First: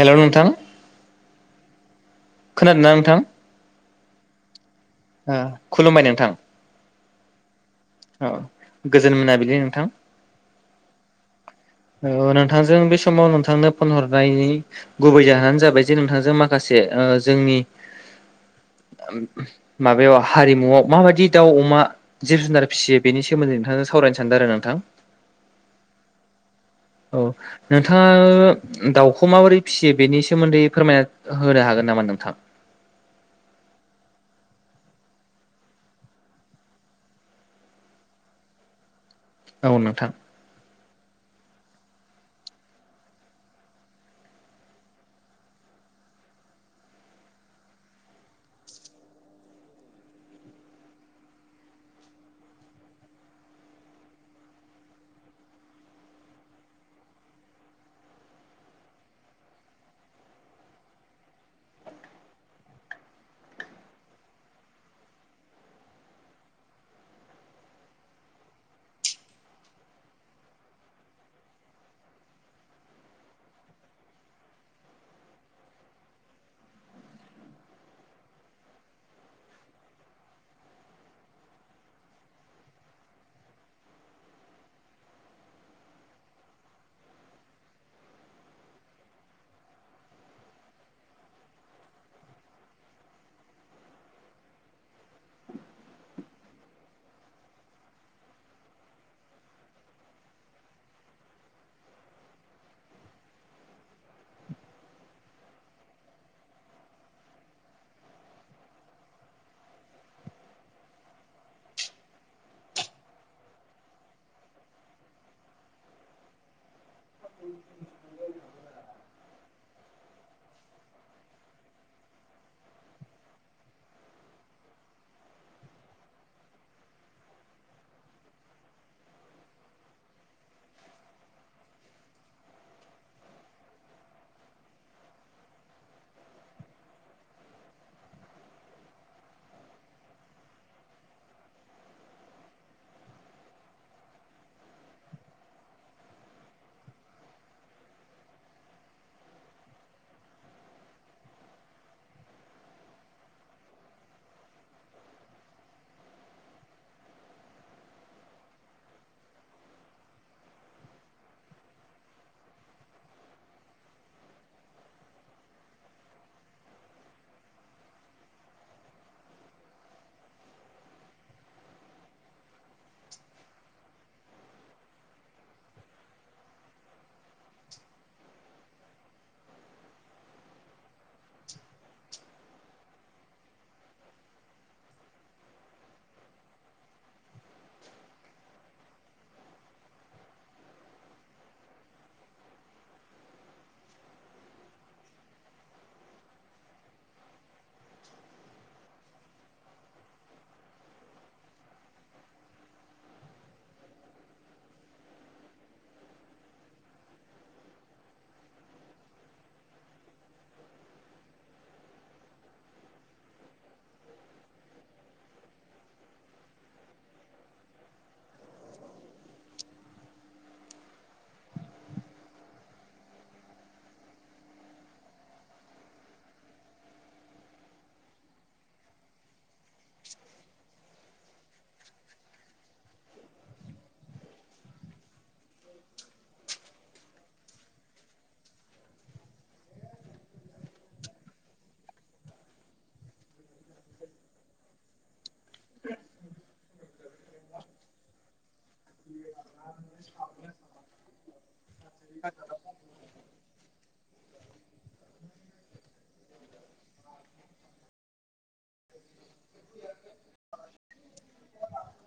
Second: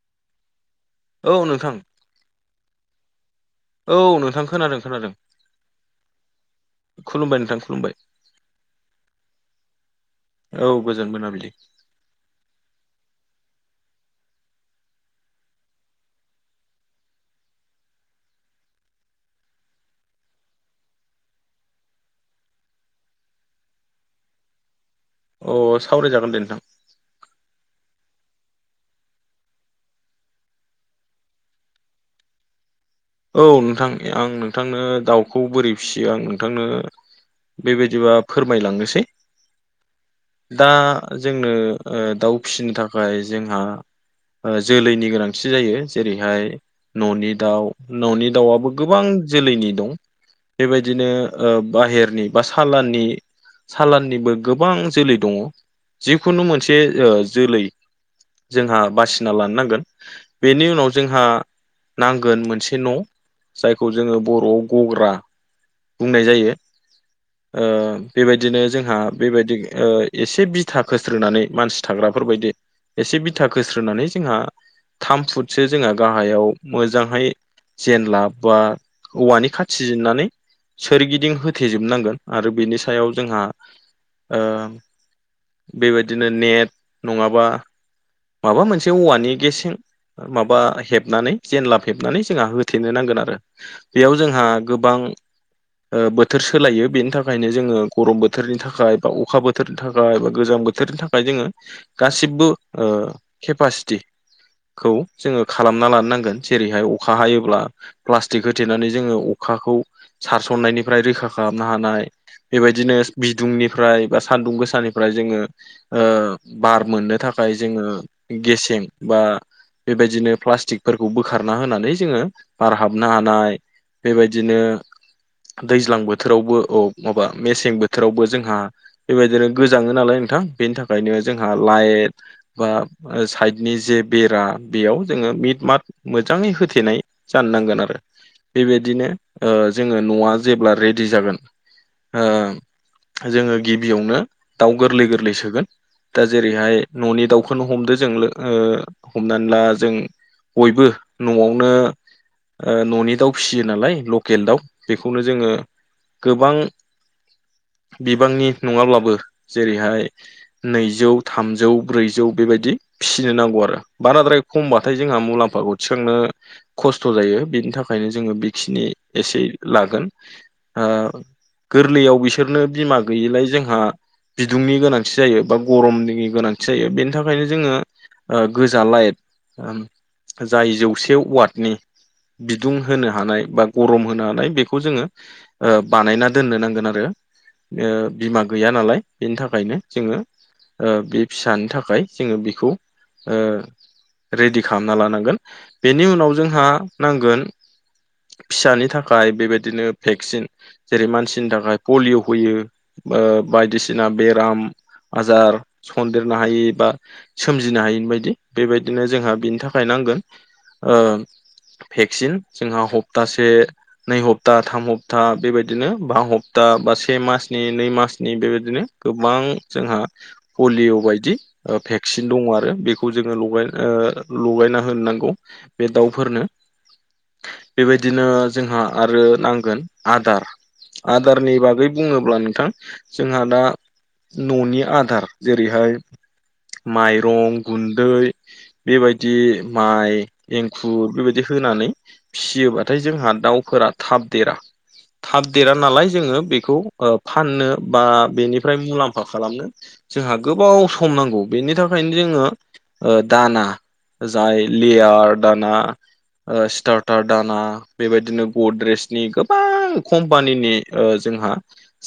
हेल' नोंथां। औ नोंथां। खोनादोंना नोंथां? औ नोंथां खोनादों। खोनादों ओ खुलुमबाय नोंथां। खुलुमबाय नोंथां। खुलुमबाय औ गोजोन मोनाबिलि नोंथां। औ गोजोन मोनाबिलि। औ नोंथांजों बे समाव नोंथांनो फन हरनायनि गुबै जाहोनानो जाबाय जे नोंथांजों माखासे ओ जोंनि माबायाव हारिमुआव माबादि दाउ, अमा, जिब जुनार फिसियो बेनि सोमोन्दै नोंथांजों सावराय सावरायनो सानदों आरो नोंथां। अ सावरायजागोन दे नोंथां औ नोंथाङा दाउखौ माबोरै फिसियो बेनि सोमोन्दै फोरमायना होनो हागोन नामा नोंथां औ नोंथां आं नोंथांनो दाउखौ बोरै फिसियो आं नोंथांनो बेबायदिबा फोरमायलांनोसै औ नोंथां दा जोंनो दाउ फिसिनो थाखाय जोंहा जोलैनि गोनांथि जायो जेरैहाय न'नि दाउ न'नि दाउआबो गोबां जोलैनि दं बेबायदिनो बाहेरनि बा सालाननि सालाननिबो गोबां जोलै दङ जिखुनु मोनसे जोलै जोंहा बासिना लानो नांगोन बेनि उनाव जोंहा नांगोन मोनसे मोनसे न' जायखौ जोङो बर'आव गग्रा बुंनाय जायो बेबायदिनो जोंहा बेबायदि एसे बिथा खोस्रोनानै मानसि थाग्रा फोरबायदि एसे बिथा होस्रोनानै जोंहा थाम फुटसो जोंहा गाहायाव मोजांहाय जेनला बा औवानि खाथि जेननानै सोरगिदिं होथेजोबनांगोन आरो बेनि सायाव जोंहा ओ बेबायदिनो नेट नङाबा माबा मोनसे औवानि गेसें माबा हेबनानै जेनलाब हेबनानै जोंहा होथेनो नांगोन आरो बेयाव जोंहा गोबां बोथोर सोलायो बेनि थाखायनो जोङो गरम बोथोरनि थाखाय बा अखा बोथोरनि थाखाय बा गोजां बोथोरनि थाखाय जोङो गासिबो केपासिटि खौ जोङो खालामना लानो नांगोन जेरैहाय अखा हायोब्ला प्लास्टिक होथेनानै जोङो अखाखौ सारसननायनिफ्राय रैखा खालामनो हानाय बेबायदिनो बिदुंनिफ्राय बा सान्दुं गोसानिफ्राय जोङोओ बार मोननो थाखाय जोंङो गिसेब बा बेबायदिनो प्लास्टिकफोरखौ बोखारना होनानै जोङो बार हाबनो हानाय बेबायदिनो दैज्लां बोथोरावबो औ माबा मेसें बोथोरावबो जोंहा बेबायदिनो गोजाङो नालाय बेनि थाखायनो जोंहा लाइट बा साइडनि जे बेरा बेयाव जोङो मिट माद मोजाङै होथेनाय जानो नांगोन आरो बेबायदिनो जोङो न'आ जेब्ला रेडि जागोन जोङो गिबियावनो दाउ गोरलै गोरलै सोगोन दा जेरैहाय न'नि दाउखौनो हमदो जों हमनानै ला जों बयबो न'आवनो न'नि दाउ फिसियो नालाय लकेल दाउ बेखौनो जोङो गोबां [inaudible] बिबांनि नङाब्लाबो जेरैहाय नैजौ थामजौ ब्रैजौ बेबायदि फिसिनो नांगौ आरो बाराद्राय खमबाथाय जोंहा मुलाम्फाखौ थिख सोंनो खस्थ' जायो बेनि थाखायनो जोङो बेखिनि एसे लागोन गोरलैयाव बिसोरनो बिमा गैयिलाय जोंहा बिदुंनि गोनांथि जायो बा गरमनि गोनांथि जायो बेनि थाखायनो जोङो गोजा लाइट जाय जौसे वार्डनि बिदुं होनो हानाय बा गरम होनो हानाय बेखौ जोङो बानायना दोननो नांगोन आरो बिमा गैया नालाय बेनि थाखायनो जोङो बे फिसानि थाखाय जोङो बेखौ रेडि खालामना लानांगोन बेनि उनाव जोंहा नांगोन फिसानि थाखाय बेबायदिनो भेक्सिन जेरै मानसिनि थाखाय पलिय' होयो ओ बायदिसिना बेराम आजार सन्देरनो हायि बा सोमजिनो हायिनि बायदि बेबायदिनो जोंहा बेनि थाखाय नांगोन ओ भेक्सिन जोंहा हप्तासे नै हप्ता थाम हप्ता बेबायदिनो बा हप्ता बा से मनि नै मासनि बेबायदिनो गोबां जोंहा पलिअ' बायदि भेक्सिन दङ आरो बेखौ जोङो लगायना लगायना होनो नां गौ बे दाउफोरनो। बेबायदिनो जोंहा आरो नांगोन आदार आदारनि बागै बुङोब्ला नोंथां जोंहा दा न'नि आदार जेरैहाय माइरं गुन्दै बेबायदि माइ एंखुर बेबायदि होनानै फिसियोबाथाय जोंहा दाउफोरा थाब देरा थाब देरा नालाय जोङो बेखौ फाननो बा बेनिफ्राय मुलाम्फ फा खालामनो जोंहा गोबाव सम नांगौ बेनि थाखायनो जोङो दाना जाय लेयार दाना ओ स्टार्टार दाना बेबायदिनो गद्रेजनि गोबां कम्पानिनि जोंहा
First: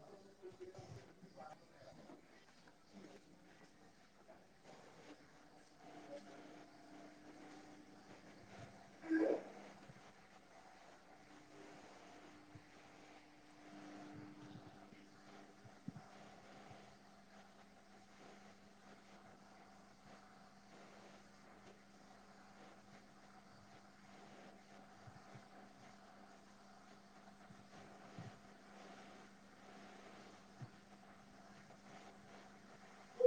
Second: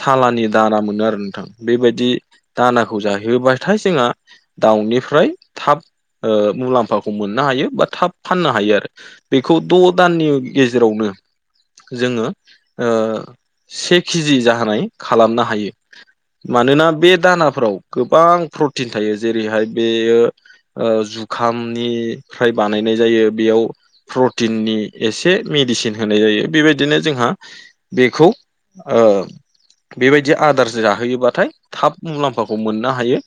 सालानि दारा मोनो आरो नोंथां बेबायदि दानाखौ जाहैबाथाय जोंहा दाउनिफ्राय थाब ओ मुलाम्फाखौ मोनो नो हायो बा थाब फाननो हायो आरो बेखौ द' दाननि गेजेरावनो जोङो ओ से केजि जाहाय खालामनो हायो मानोना बे दानाफोराव गोबां प्रटिन थायो जेरैहाय बेयो ओ जुखामनि फ्राय बानायनाय जायो बेयाव प्रटिननि एसे मेडिसिन होनाय जायो बेबायदिनो जोंहा बेखौ ओ बेबायदि आदार जाहोयोबाथाय थाब मुलाम्फाखौ मोननो हायो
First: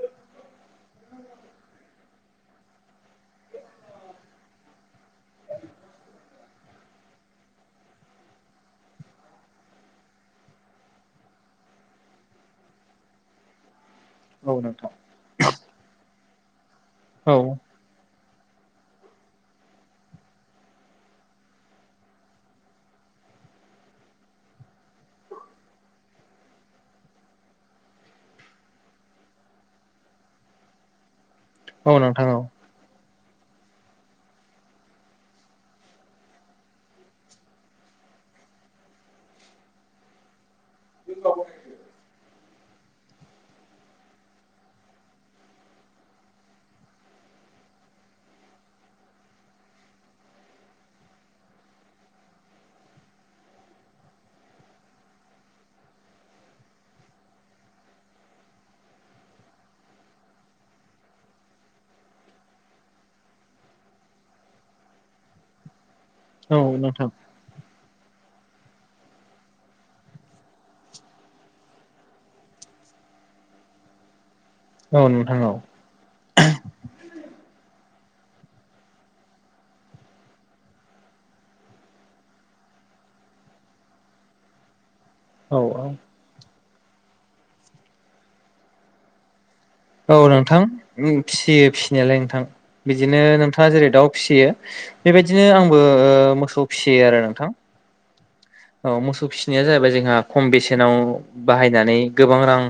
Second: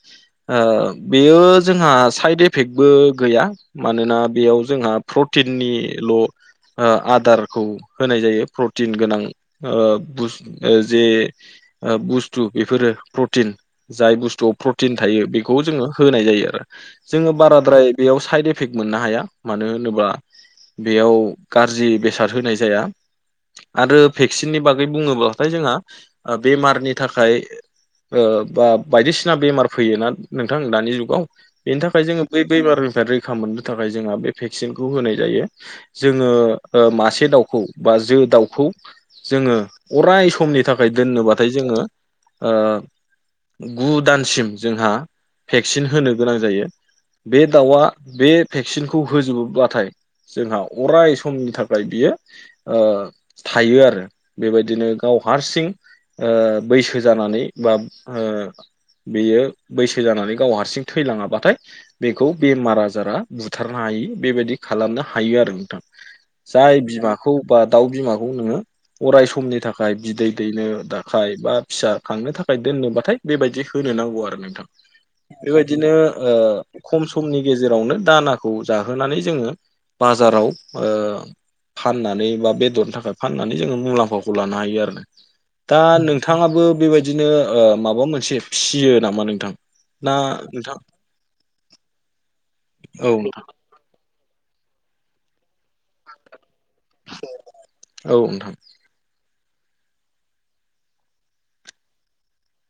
आं बेयो ओ जोंहा साइद इफेक्टबो गैया। मानोना बेयाव जोंहा प्रटिननिल' आदारखौ होनाय जायो प्रटिन गोनां ओ जे बुस्थु बेफोरो प्रटिन जाय औ बुस्थुआव नोंथां प्रटिन थायो बेखौ जोङो होनाय जायो आरो औ जोङो बाराद्राय बेयाव साइद एफे इफेक्ट मोननो हाया मानो होनोब्ला बेयाव गाज्रि बेसाद होनाय जाया आरो भेक्सिननि बागै बुङोब्लाथाय जोंहा बेमारनि थाखाय बा बायदिसिना बेमार फैयोना नोंथां दानि जुगाव बेनि औ थाखाय जोङो नोंथां औ बै बैमारनिफ्राय रै खा मोननो थाखाय जोंहा बे भेक्सिनखौ होनाय जायो जोङो मासे दाउखौ बा जो दाउखौ जोङो अराय समनि थाखाय दोननोबाथाय जोङो ओ गु दानसिम जोंहा भेक्सिन होनो गोनां जायो बे दाउआ बे भेक्सिनखौ होजोबोब्लाथाय जोंहा अराय समनि थाखाय बियो ओ थायो आरो बेबायदिनो गाव हारसिं बैसो जानानै बा बेयो बैसो जानानै गाव हारसिं थैलाङाबाथाय बेखौ बेमार आजार आजारा बुथारनो हायो बेबायदि खालामनो हायो आरो नोंथां औ जाय बिमाखौ बा दाउ बिमाखौ नोङो अराय समनि थाखाय बिदै दैनो थाखाय बा फिसा खांनो थाखाय दोननोबाथाय बेबायदि होनो नो नांगौ आरो नोंथां नोंथां औ बेबायदिनो ओ खम समनि गेज जेरावनो दानाखौ जाहोनानै जोङो बाजाराव ओ फाननानै बा बेदरनि थाखाय फाननानै जोङो मुलाम्फाखौ लानो हायो आरो औ दा औ नोंथाङाबो बेबायदिनो माबा मोनसे फिसियो नामा नोंथां औ नोंथां फियो फिसिनायालाय नोंथां औ बिदिनो नोंथाङा जेरै दा फिसियो बेबायदिनो आंबो मोसौ फिसियो आरो नोंथां नोंथां औ मोसौ फिसि नाया जाहैबाय जोंहा खम बेसेनाव बाहायनानै गोबां रां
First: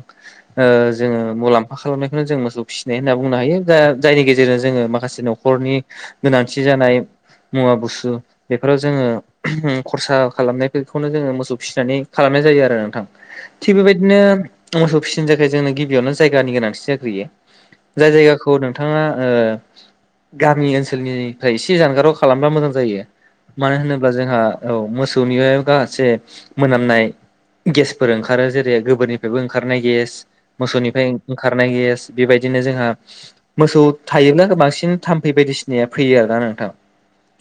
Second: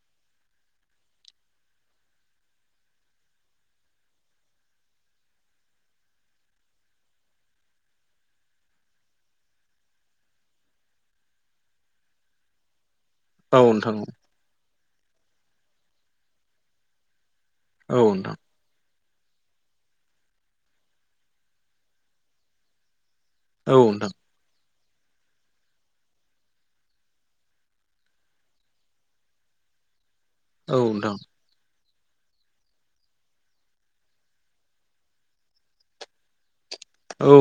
जोङो मुलाम्फा खालामनायखौनो जों मोसौ फिसिनाय होनना बुंनो हायो दा जायनि गेजेरजों जोङो माखासे न'खरनि गोनांथि जानाय जानाय मुवा बुस्थु बेफोराव जोङो खरसा खालामनाय बेखौनो जोङो मोसौ फिसिनानै खालामनाय जायो आरो नोंथां औ थिग नोंथां बेबायदिनो मोसौ फिसिनो थाखाय जोंनो गिबियावनो जायगानि गोनांथि जाग्रोयो औ जाय नोंथां जायगाखौ नोंथा नोथाङा गामि ओनसोलनिफ्राय एसे जानगाराव खालामबा मोजां जायो मानो औ नोंथां औ होनोब्ला नोंथां जोंहा औ मोसौनि माखासे मोनामनाय गेसफोर ओंखारो जेरै गोबोरनिफ्रायबो ओंखारनाय गेस औ मोसौनिफ्राय नोंथां औ ओंखारनाय गेस बेबायदिनो जोंहा मोसौ थायोब्ला बांसिन थाम्फै बायदिसिनाया फैयो आरोना नोंथां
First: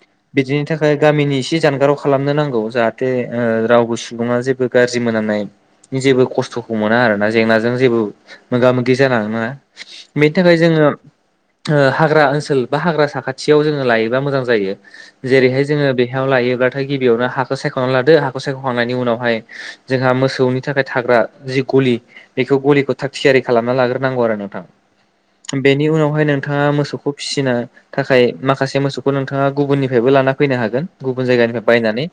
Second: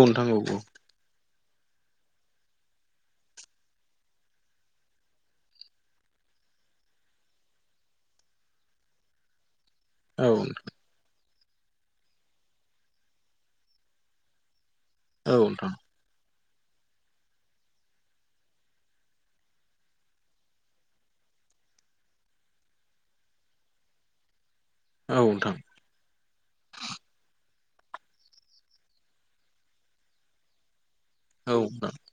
नोंथां औ बिदिनि नोंथां थाखाय गामिनि इसे जानगाराव खालामनो नांगौ जाहाथे दे रावबो सुबुङा जेबो गाज्रि मोनामनाय जेबो खस्थ'खौ मोना आरोना जेंनाजों जेबो मोगा मोगि जानांनाय नङा औ बेनि थाखाय जोङो ओ हाग्रा ओनसोल बा हाग्रा साखाथियाव जोङो लायोबा मोजां जायो औ जेरैहाय नोंथां जोङो बेहाव लायोब्लाथाय गिबियावनो हाखौ सायख' नानै लादो हाखौ सायख'खांनायनि उनावहाय जोंहा मोसौनि थाखाय थाग्रा जि गलि बेखौ गलि बेखौ थाग थियारि खालामना लाग्रोनांगौ आरो नोंथां औ बेनि उनावहाय नोंथाङा मोसौखौ फिसिनो थाखाय माखासे मोसौखौ नोंथाङा गुबुननिफ्रायबो लाना फैनो हागोन गुबुन नोंथां औ जायगानिफ्राय बायनानै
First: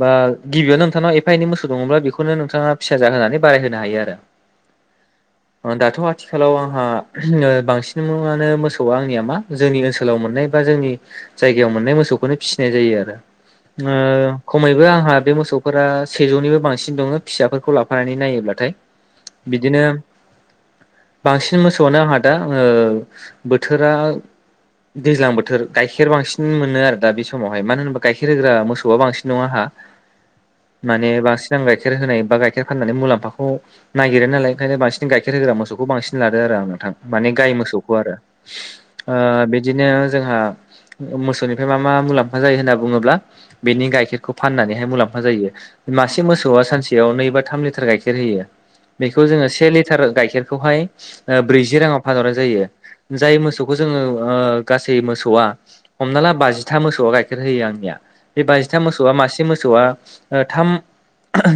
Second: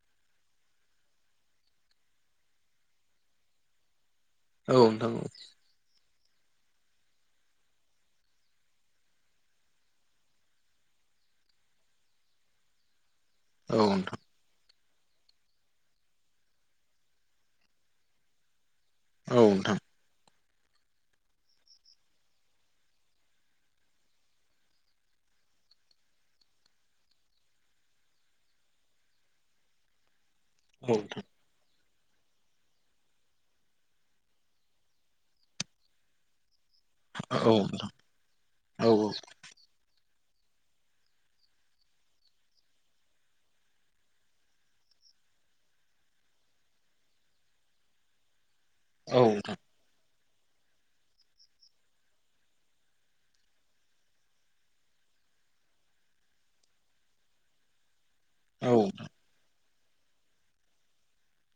बा गिबियाव नोंथांनाव एफा एनै मोसौ दङब्ला बेखौनो नोंथाङा फिसा जाहोनानै बाराय होनो हायो आरो। औ नोंथां। दाथ' आथिखालाव आंहा बांसिन आनो मोसौआ आंनिया मा जोंनि ओनसोलाव मोननाय बा जोंनि जायगायाव मोननाय मोसौखौनो फिसिनाय जायो आरो औ नोंथां ओ खमैबो आंहा बे मोसौफोरा सेजौनिबो बांसिन दङ फिसाफोरखौ लाफानानै नायोब्लाथाय औ बिदिनो बांसिन मोसौआनो आंहा दा बोथोरा दैज्लां बोथोर गाइखेर बांसिन मोनो आरो दा बे समावहाय मानो होनबा गाइखेर होग्रा मोसौआ बांसिन न आंहा माने बांसिनां गाय गाइखेर होनाय बा गाइखेर फाननानैुलामफाखौ नागिरो नालाय ओंखायनो बांसिन गाइखेर होग्रा मोसौखौ बांसिन लादो आरो आङो। माने नोंथां गाय औ मोसौखौ आरो नोंथां औ ओ बिदिनो जोंहा मोसौनिफ्राय मा मा मुलाम्फा जायो होनना बुङोब्ला बेनि गाइखेर खौ फाननानैहाय मुलाम्फा जायो मासे मोसौआ सानसेयाव नै बा थाम लिटार गाइखेर होयो। बेखौ जोङो से लिटार गाइखेरखौहाय ब्रैजि राङाव फानहरनाय जायो। जाय मोसौखौ जोङो ओ गासै मोसौआ हमना ला बाजिथा मोसौआ गाइखेर होयो आंनिया बे नोंथां औ नोंथां औ बाजिथाम मोसौआ मासे मोसौआ थाम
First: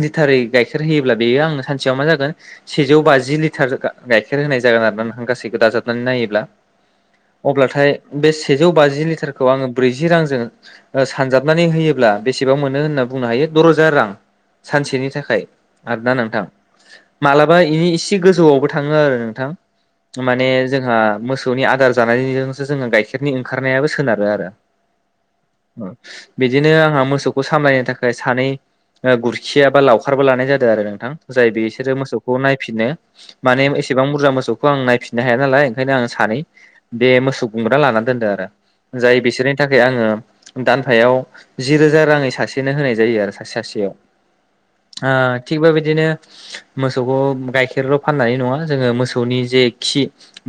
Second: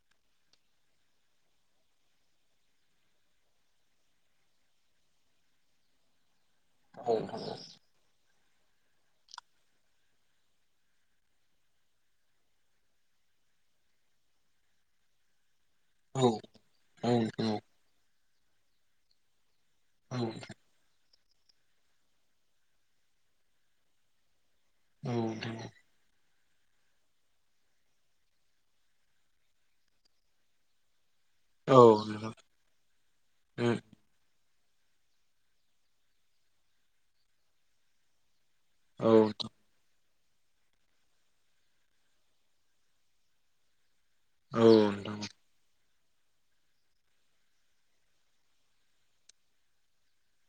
लिटारै गाइखेरै होयोब्ला बेयो आं सानसेयाव मा जागोन सेजौ बाजि लिटार गाइखेर होनाय जागोन आरो ना नोंथां गासैखौ दाजाबनानै नायोब्ला औ अब्लाथाय बे सेजौ बाजि लिटारखौ आङो ब्रैजि रांजों सानजाबनानै होयोब्ला बेसेबां मोनो होनना बुंनो हायो द रोजा रां सानसेनि थाखाय। आरोना औ नोंथां नोंथां औ नोंथां औ मालाबा इनि इसे गोजौआवबो थाङो आरो नोंथां। माने जोंहा मोसौनि आदार जानायजोंसो जोङो गाइखेरनि ओंखारनायाबो सोनारो आरो औ बिदिनो आंहा मोसौखौ सामलायनो थाखाय सानै गुरखिया बा लाउखारबो लानाय जादों आरो नोंथां। जाय बिसोरो मोसौखौ नायफिनो माने एसेबां बुरजा मोसौ बेखौ आं नायफिननो हाया नालाय ओंखायनो आं सानै बे मोसौ गुमग्रा लानानै दोनदों आरो। जाय नोंथां औ नोंथां औ नोंथां औ नोंथां औ नोंथां औ नोंथां औ नोंथां औ नोंथां औ बिसोरनि थाखाय आङो दानफायाव जि रोजा राङै सासेनो होनाय जायो आरो सासे सासेयाव ओ थिग बे बिदिनो मोसौखौ गाइखेरल' फाननानै नङा जोङो मोसौनि जे खि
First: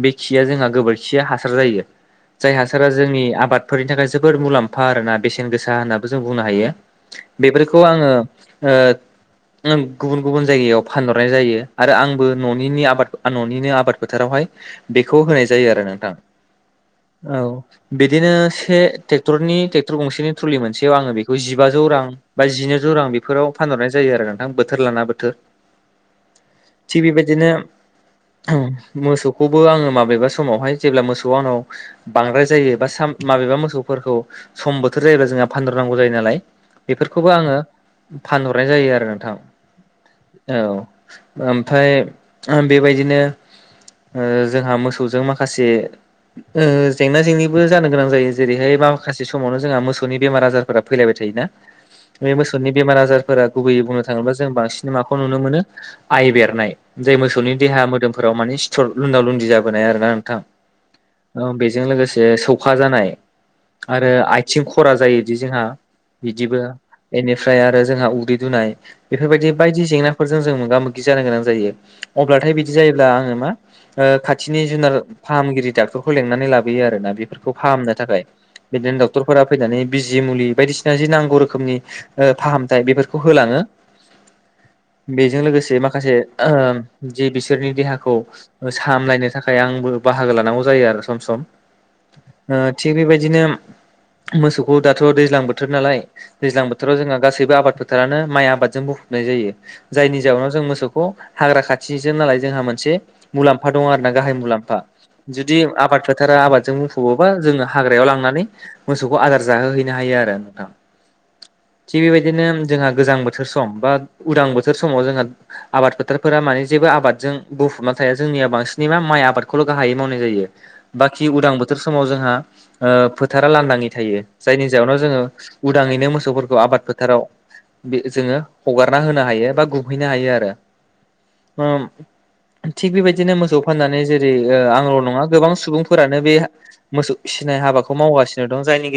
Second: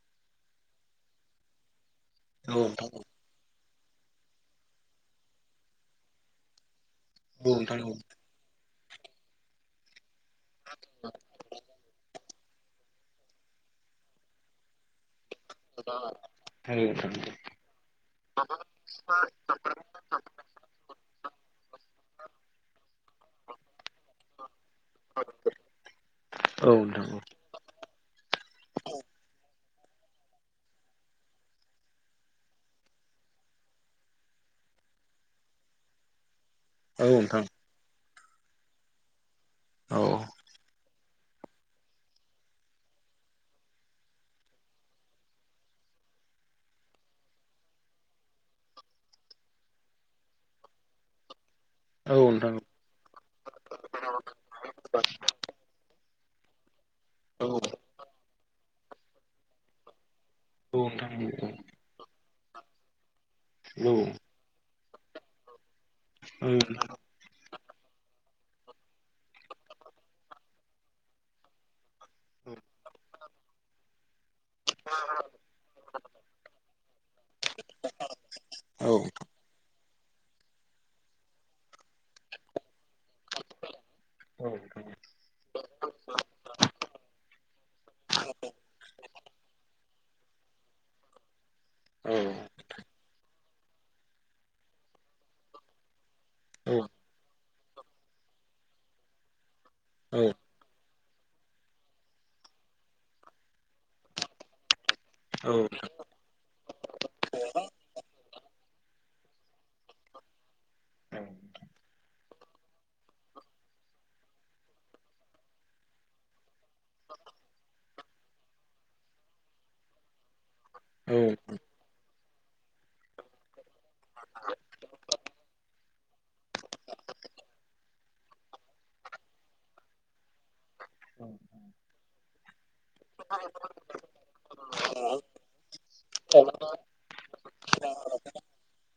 बे खिया जोंहा गोबोरखिया हासार जायो। जाय हासारा जोंनि आबादफोरनि थाखाय जोबोर मुलाम्फा आरोना बेसेन गोसा होन्नाबो जों बुंनो हायो। बेफोरखौ आङो ओ ओम गुबुन गुबुन जायगायाव फानहरनाय जायो आरो आं ननि आबाद न'निनो आबाद फोथारावहाय बेखौ होनाय जायो आरो नोंथां औ बिदिनो से ट्रेक्टरनि ट्रेक्टर गंसेनि थुलि मोनसे आङो बेखौ जिबा जौ रां बा जिनैजौ रां बेफोराव फानहरनाय जायो आरो नोंथां बोथोर लाना बोथोर थिग बिबायदिनो मोसौखौबो आङो माबेबा समावहाय जेब्ला मोसौ आंनाव बांद्राय जायो बा सा मबेबा मोसौफोरखौ सम बोथोर जायोब्ला जोंहा फानहरनांगौ जायो नालाय बेफोरखौबो आङो फानहरनाय जायो आरो नोंथां औ ओमफ्राय बेबायदिनो ओ जोंहा मोसौजों माखासे ओ जेंना जेंनिबो जानो गोनां जायो जेरैहाय माखासे समावनो जोंहा मोसौनि बेमार आजारफोरा फैलायबाय थायोना बे मोसौनि बेमार आजारफोरा गुबैयै बुंनो थाङोब्ला जों बांसिन माखौ नुनो मोनो आइ बेरनाय जाय मोसौनि देहा मोदोमफोराव माने सिथर लुदाव लुदि जाबोनाय आरो ना। ओ बेजों लोगोसे सौखा जानाय आरो आथिं खरा जायोदि जोंहा बिदिबो एन एफ ओमफ्राय आरो जोंहा उदै दुनाय बेफोरबायदि बायदि जेंनाफोरजों जों मोगा मोगि जानो गोनां जायो। अब्लाथाय बिदि जायोब्ला आङो मा ओ खा थिनि जुनार फाहामगिरि डाक्टरखौ लेंनानै लाबोयो आरो ना बेफोरखौ फाहामनो थाखाय। बिदिनो डक्टरफोरा फैनानै बिजि मुलि बायदिसिना जि नांगौ रोखोमनि ओ फाहामथायाइ बेफोरफोर खौ होलाङो। औ औ बेजों लोगोसे माखासे ओ जे बिसोरनि देहाखौ सामलायनो थाखाय आंबो बाहागो लानांगौ जायो आरो सम सम ओ थिग बेबायदिनो मोसौखौ दाथ' दैज्लां बोथोर नालाय दैज्लां बोथोराव जोंहा गासैबो आबाद फोथारानो माइ आबादजों बुफबनाय जायो जायनि जउाव जों मोसौ खौ हाग्रा खाथिजों नालाय जोंहा मोनसे मुलाम्फा दङ आरो ना गाहाय मुलाम्फा। औ जुदि आबाद फोथारा आबादजों बुंफोबा जोङो हाग्रायाव लांनानै मोसौखौ आदार जाहोहैनो हायो आरो नोंथां। थिग बेबायदिनो जोंहा गोजां बोथोर सम बा उदां बोथोर समाव जोंहा आबाद फोथारफोरा माने जेबो आबजों बुफबना थाया जोंनियाव बांसिन मा माइ आबादखौल' गाहायै मावनाय जायो औ बि उदां बोथोर समाव जोंहा ओ फोथार लान्दाङै थायो जायनि जाहनाव जोङो उदाङैनो मोसौफोरखौ आबाद फोथाराव बे जोङो हगारना होनो हायो बा गुमहैनो हायो आरो। ओम थिग बेबायदिनो मोसौ फाननानै जेरै- आंल' नङा गोबां सुबुंफोरानो बे मोसौ फिनाय हाबाखौ मावगासिनो दं जायनि गेजेराव